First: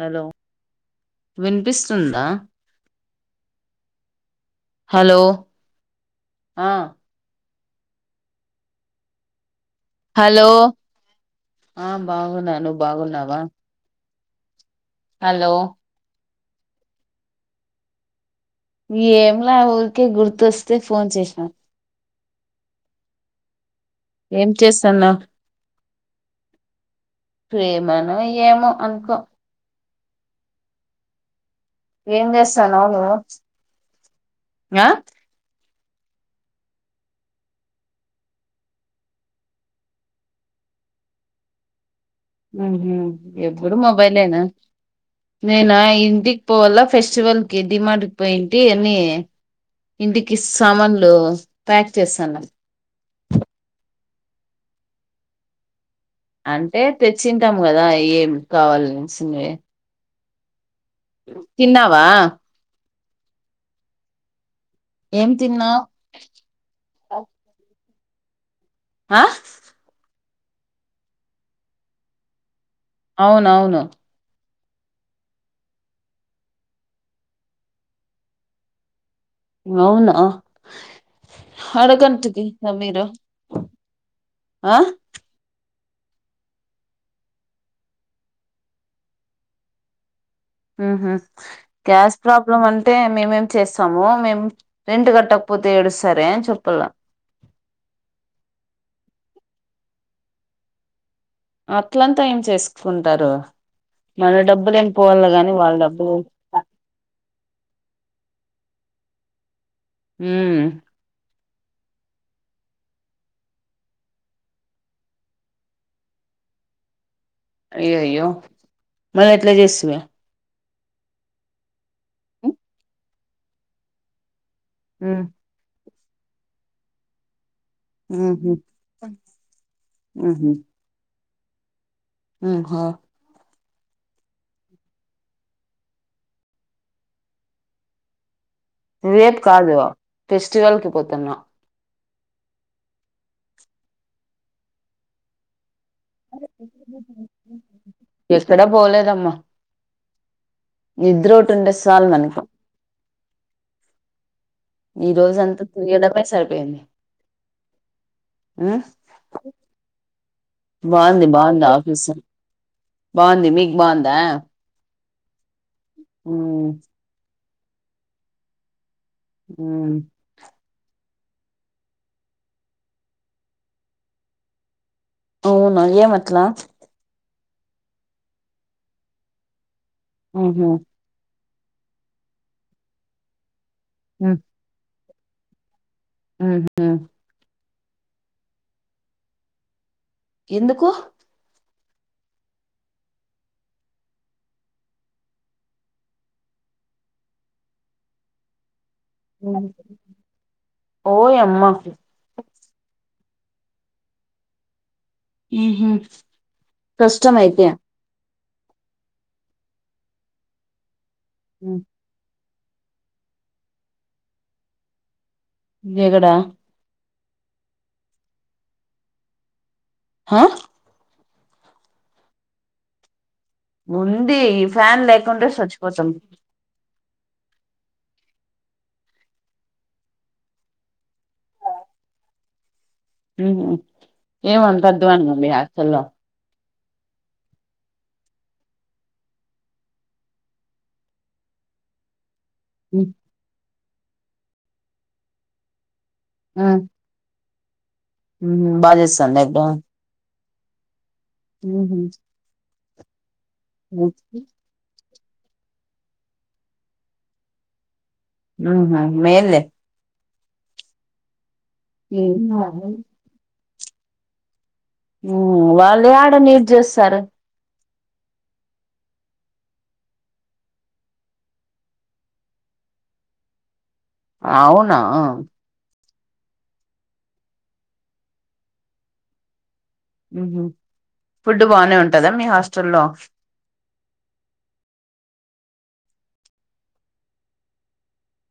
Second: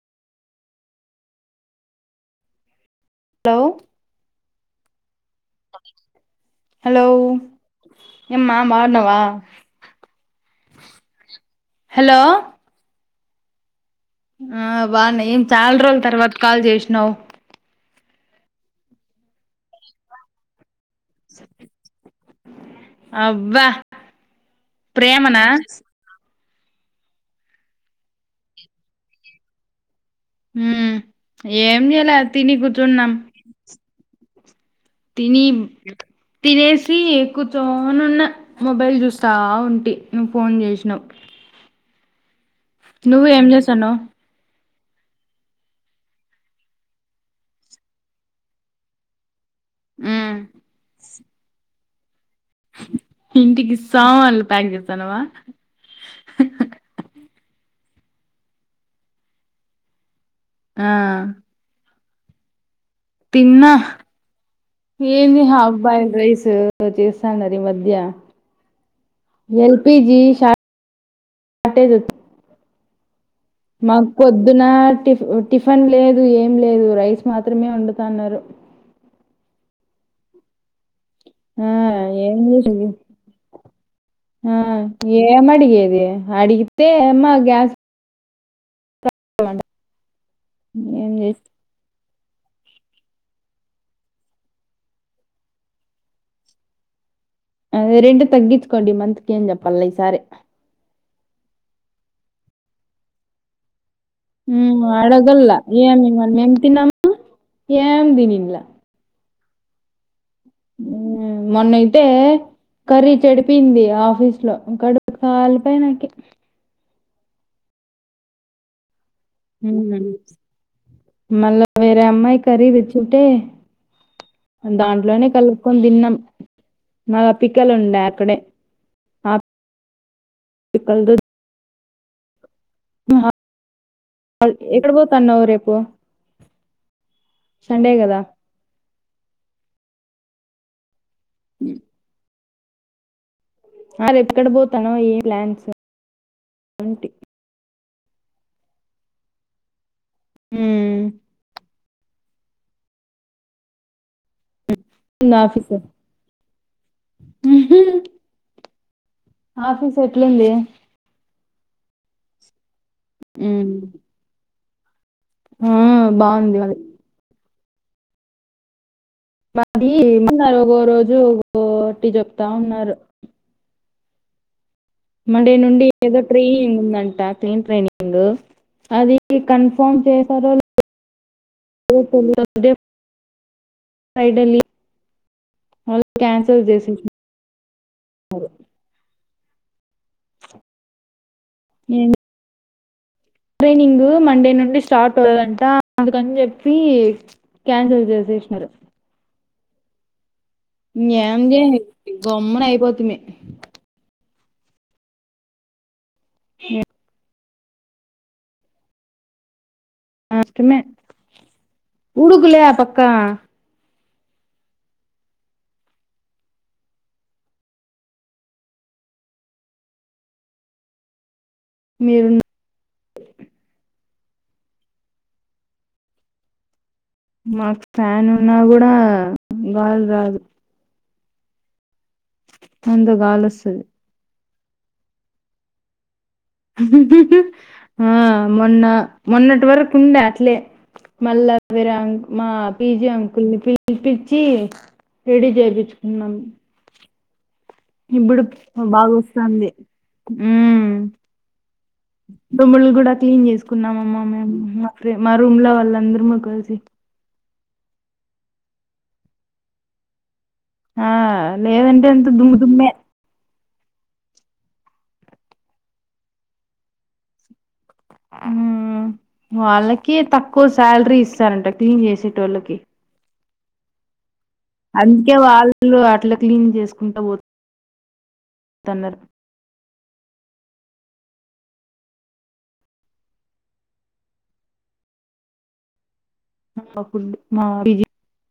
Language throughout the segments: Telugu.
హలో వినిపిస్తుందా హలో హలో ఆ హలో ఏమ్మా బాగున్నావా హలో ఆ హలో బాగున్నా నువ్వు బాగున్నావా ఆ బాగున్నా ఏం హలో చాల్ రోజుల తర్వాత కాల్ చేసినావ్. ఏమ్లే ఊరికే గుర్తొస్తే ఫోన్ చేసినా అబ్బా ఏం చేస్తన్నవ్ ప్రేమనా ప్రేమను ఏమో అనుకో మ్. ఏం చేయల తిని చేస్తాన్నావ్ కూర్చున్నాం. నువ్వు ఆ తిని తినేసి కూర్చోనున్న మొబైల్ చూస్తా ఉంటి నువ్వు ఫోన్ చేసినావ్. మ్ హు ఎప్పుడు చేస్తాన్నావ్ మొబైలేనా నేనా ఇంటికి పోవల్ల ఫెస్టివల్కి డిమార్ట్కి పోయింటి అన్ని ఉమ్ ఇంటికి సామాన్లు ప్యాక్ చేస్తాన్నం. ఇంటికి సామాన్లు ప్యాక్ చేస్తాన్నవా అంటే తెచ్చింటాం కదా ఏం కావాలిసినేవి ఆ వా తిన్నా ఏం ఏంది హాఫ్ తిన్నావ్ బాయిల్ రైస్ చేస్తాన్నారి మధ్య ఆ ఎల్ పి జి షార్టెజోచ్చి అవునవును. పొద్దున టిఫ టిఫెన్ లేదు ఏం లేదు రైస్ మాత్రమే వండుతాన్నారు. అవునా ఆ అడగంటికి ఏందో చూడు. మీరు ఆ ఏమడిగేది. ఒకే అడిగితే మా గ్యాస్ [unintelligible] ఏం ఆహా! చేసి గ్యాస్ ప్రాబ్లం అంటే మేమేం చేస్తాము. మేము రెంట్ కట్టకపోతే ఏడుస్తరే అన్ చెప్పల్ల అదే రెంట్ తగ్గించుకోండి ఇ మంత్కి అని చెప్పల్ల ఈసారి అట్లంతా ఏం చేసుకుంటారు. మన డబ్బులు మ్ ఏం పోవాల గాని అడగల్లా వాళ్ళ ఏమి డబ్బులు మనమేం తిన్నామా ఏం తినిన్ల్లా మ్మ్ మొన్నయితే కర్రీ చెడిపోయింది ఆఫీస్లో కడుపు కాలిపాయ్ నాకి అయ్యయ్యో మళ్లేట్ల చేస్తివి. మళ్ళ వేరే అమ్మాయి కర్రీ తెచ్చింటే ఉమ్ దాంట్లోనే కలుపుకొని తిన్నాం. మల్ల పికెల్ ఉండే అక్కడే ఉహు ఆ పికల్తో ఉహా ఎక్కడ పోతున్నావు రేపు సండే కదా రేప్ కాదు ఫెస్టివల్కి పోతన్నా అ రేపుక్కడ పోతానో ఏ ప్లాన్స్ ఏంటి ఎక్కడ పోలేదమ్మా నిద్రోటి ఉంటే సల్ మనకు ఈ ఉంది రోజు అంతా ఆఫీసు తీయడమే సరిపోయింది ఉ ఆఫీస్ ఎట్లుంది బాగుంది బాగుంది లాఫిసా బాగుంది మీకు బాగుందా ఆ బాగుంది మ్మ్ మది మది మ్మ్ [unintelligible] రోజు ఒటి చెప్తా ఉన్నారు మండే అవునా నుండి ఏదో ఏమట్లా ట్రీ ఉందంట క్లీన్ ట్రైనింగ్ అది కన్ఫా ఫోన్ చేశారో ఊహూ లేదో [unintelligible] మ్మ్ [unintelligible] వాళ క్యాన్సిల్ ఊహూ చేసి [unintelligible] ఎందుకు మ్ ట్రైనింగు మండే నుండి స్టార్ట్ అవుదంట అందుకని చెప్పి క్యాన్సిల్ చేస చేసినారు అ ఇంకేముంది గమ్మున అయిపోతున్నాయి ఆహ హ ఇష్టమతే అష్టమే [inaudible] గూగుల్ యాప్ అక్క జగడ హా మీరు ఉంది ఈ ఫ్యాన్ లేకుంటే చచ్చిపోతాం మాకు ఫ్యాన్ ఉన్నా కూడా గాలి రాదు ముందు గాలి ఊహూ వస్తది ఏమంత అద్దమానం ఉంది మీ హాస్టల్ లో ఆ మొన్న మొన్నటి వరకు ఉండే అట్లే మల్ల వేరే ఆంగ్ మా పీజీ ఉమ్, అంకుల్ని పిలిపించి రెడీ చేయించుకున్నాం ఆ ఇప్పుడు ఊహూ బాగా బాగో చేస్తాందా వస్తుంది హ ఉహా కూడా క్లీన్ చేసుకున్నామమ్మా మే మా రూమ్ లో వాళ్ళ అందరము కలిసి ఆహా మేలే ఆ లేదంటే ఎంత దుమ్ దమ్మే ఉమ్. వాళ్ళే ఆడ నీడు చేస్తారు వాళ్ళకి తక్కువ శాలరీ ఇస్తారంట క్లీన్ చేసేటోల్లకి అవునా అందుకే వాళ్ళు అట్ అట్ల క్లీన్ చేసుకుంటూ పో తన్నర ఫుడ్ బానే ఉంటదా మీ హాస్టల్లో ఆ ఫడ్ మామూలుగే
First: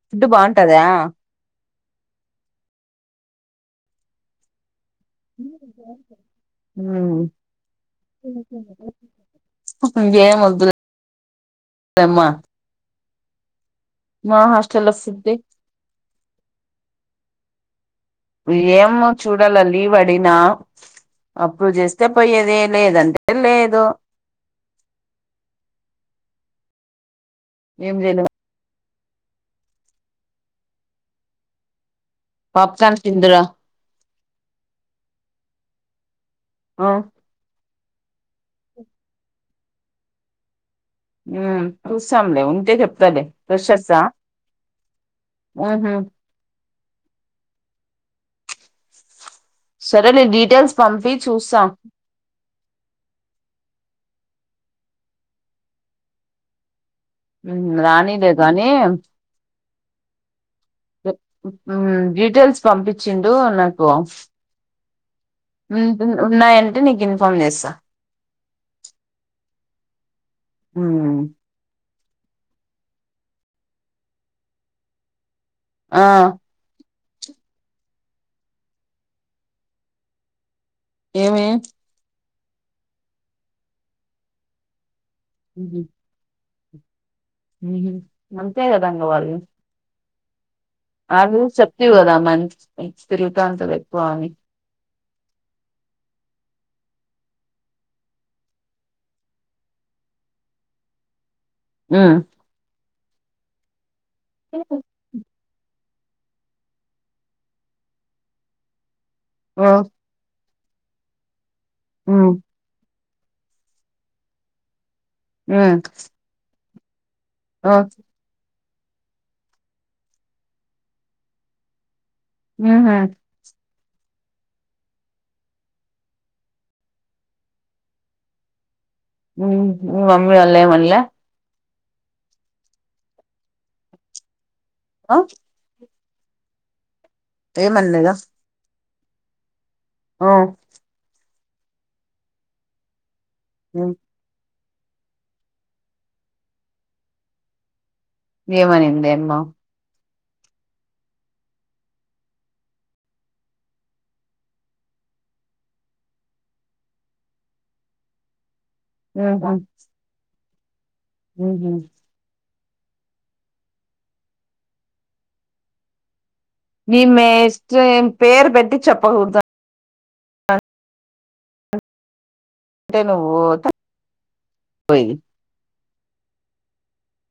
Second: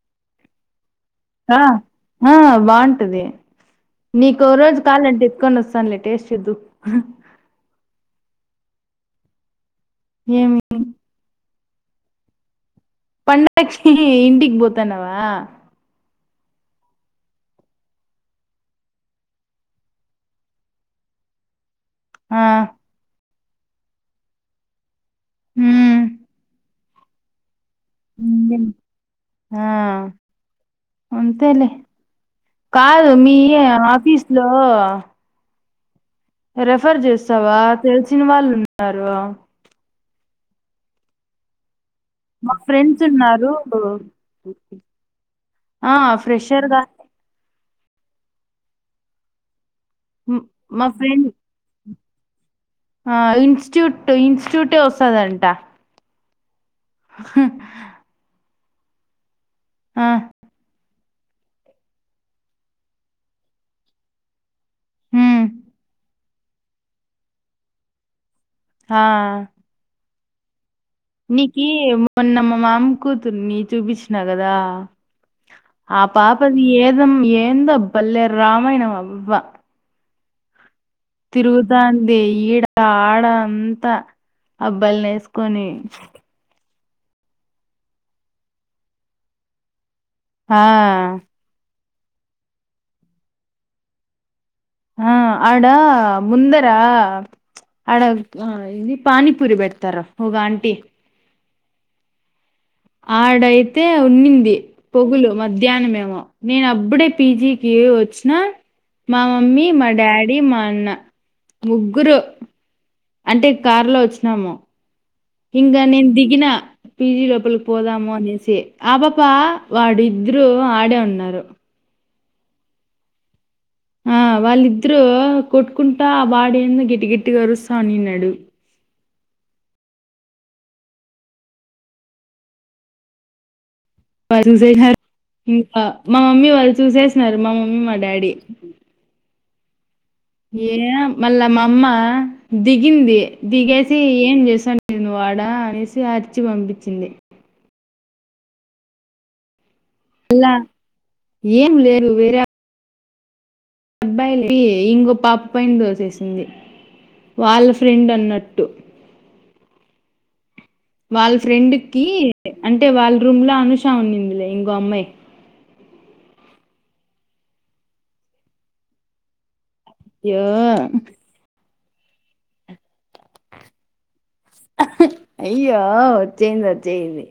ఫుడ్ బాగుంటదా ఆ ఆ బాగుంటది నీకో రోజు కాలంటే తీస్కొనొస్తానులే టేస్ట్ చేద్దు. ఉమ్ క మదుమ్మా పండకొచ్చి ఇంటికి పోతన్నావా! ఫుడ్ ఏమో చూడాలా లీవ్ అడినా అప్ప్రోవ్వ్ చేస్ ఇస్తే ఆ పోయేది లేదంటే లేదు. హ్మ్మ్ ఏం చే ఆ అంతేలే పాప్కార్న్ కాదూ మీ తిందురా ఆఫిస్ లో? ఆ రెఫర్ చేస్తవా తెలిసిన వాళ్ళున్నారు. ఉమ్ చూసాంలే మా ఉంటే ఫ్రెండ్స్ చెప్తాలే ఉన్నారు ఫ్రెషర్సా? ఆహ ఆ ఫ్రెషర్దా సరేలే డీటెయిల్స్ మా పంపి ఫ్రెండ్, చూస్తాం ఆ ఇన్స్టిట్యూట్ టు ఇన్స్టిట్యూటే వస్తదంట. హ్మ్మ్ రానిలే గానీ ఆహ్ ఆ డీటెయిల్స్ పంపించిండు నాకు హ్మ్మ్ ఉన్నాయంటే నీకిన్ఫార్మ్ చేస్తా. ఆ మ్మ్ నీకీ మొన్న మా మామ్ కూతుర్నిీ చూపించినా గదా! ఆ పాపది ఏదం ఏందబ్ బల్లేె రామాయణం అబ్బ. ఏమి తిరుగుతాంది, ఈడ ఆడ అంతా అబ్బాయిల నేస్క్ కొని మ్మ్. అంతే గదండి వాళ్ళు ఆ దా మ స్ిరుగుతా అంత వక్కువ అని ఆ ఆడా ముందరా! ఆడ ఆ ఇది పానీపురి పెడతార ఒగాంటీ హ్మ్మ్ ఆడైతే ఉన్నింది పొగులు, మధ్యాహ్న మేమో నేనప్పుడే పి జి కి వచ్చిన మా మమ్మీ, ఓ మా డాడీ, మన్ అన్నా ముగ్గురు మ్మ్ అంటే కార్ లో వచ్చినాము. ఇంగా మ్మ్ నేను దిగిన, పీ జీ లోపలికి ఓ పోదాము అనేసి. ఆ పపా వాడిద్దరూ ఆడే ఉన్నారు. ఆహ్ వాళ్ళిద్దరూ కొట్టుకుంటా వాడేందో గిట్టి గట్టిగా అరుస్తా ఉండిన్నాడు. హ్మ్మ్ మీ మమ్మీ వాళ్లేమన్లే చూసేసినరు ఆ ఇంగ మా మమ్మీ వాళ్ళు చూసేసినారు. మా మమ్మీ, మా ఏమనలేదా డాడీ ఆ ఏ మళ్ళా మమ్మ దిగింది మ్మ్ దిగేసి ఏం చేసాన్ నువ్వాడ అనేసి అరిచి పంపించింది. ఏమనిందే అమ్మా అలా ఏంలేదు వేరే అబ్బాయిలకి ఇంకో పాప పైన దోసేసింది. వాళ్ళ ఫ్రెండ్ అన్నట్టు. ఆహ వాళ్ళ ఫ్రెండ్ కి అంటే వాళ్ళ రూమ్ లో అనుషా ఉన్నిందిలే ఇంగో అమ్మాయ్. [unintelligible] పేర్ పెట్టి చెప్పకూడదు అయ్యో అంటే నువ్ యోయ్ వచ్చెంది వచ్చెంది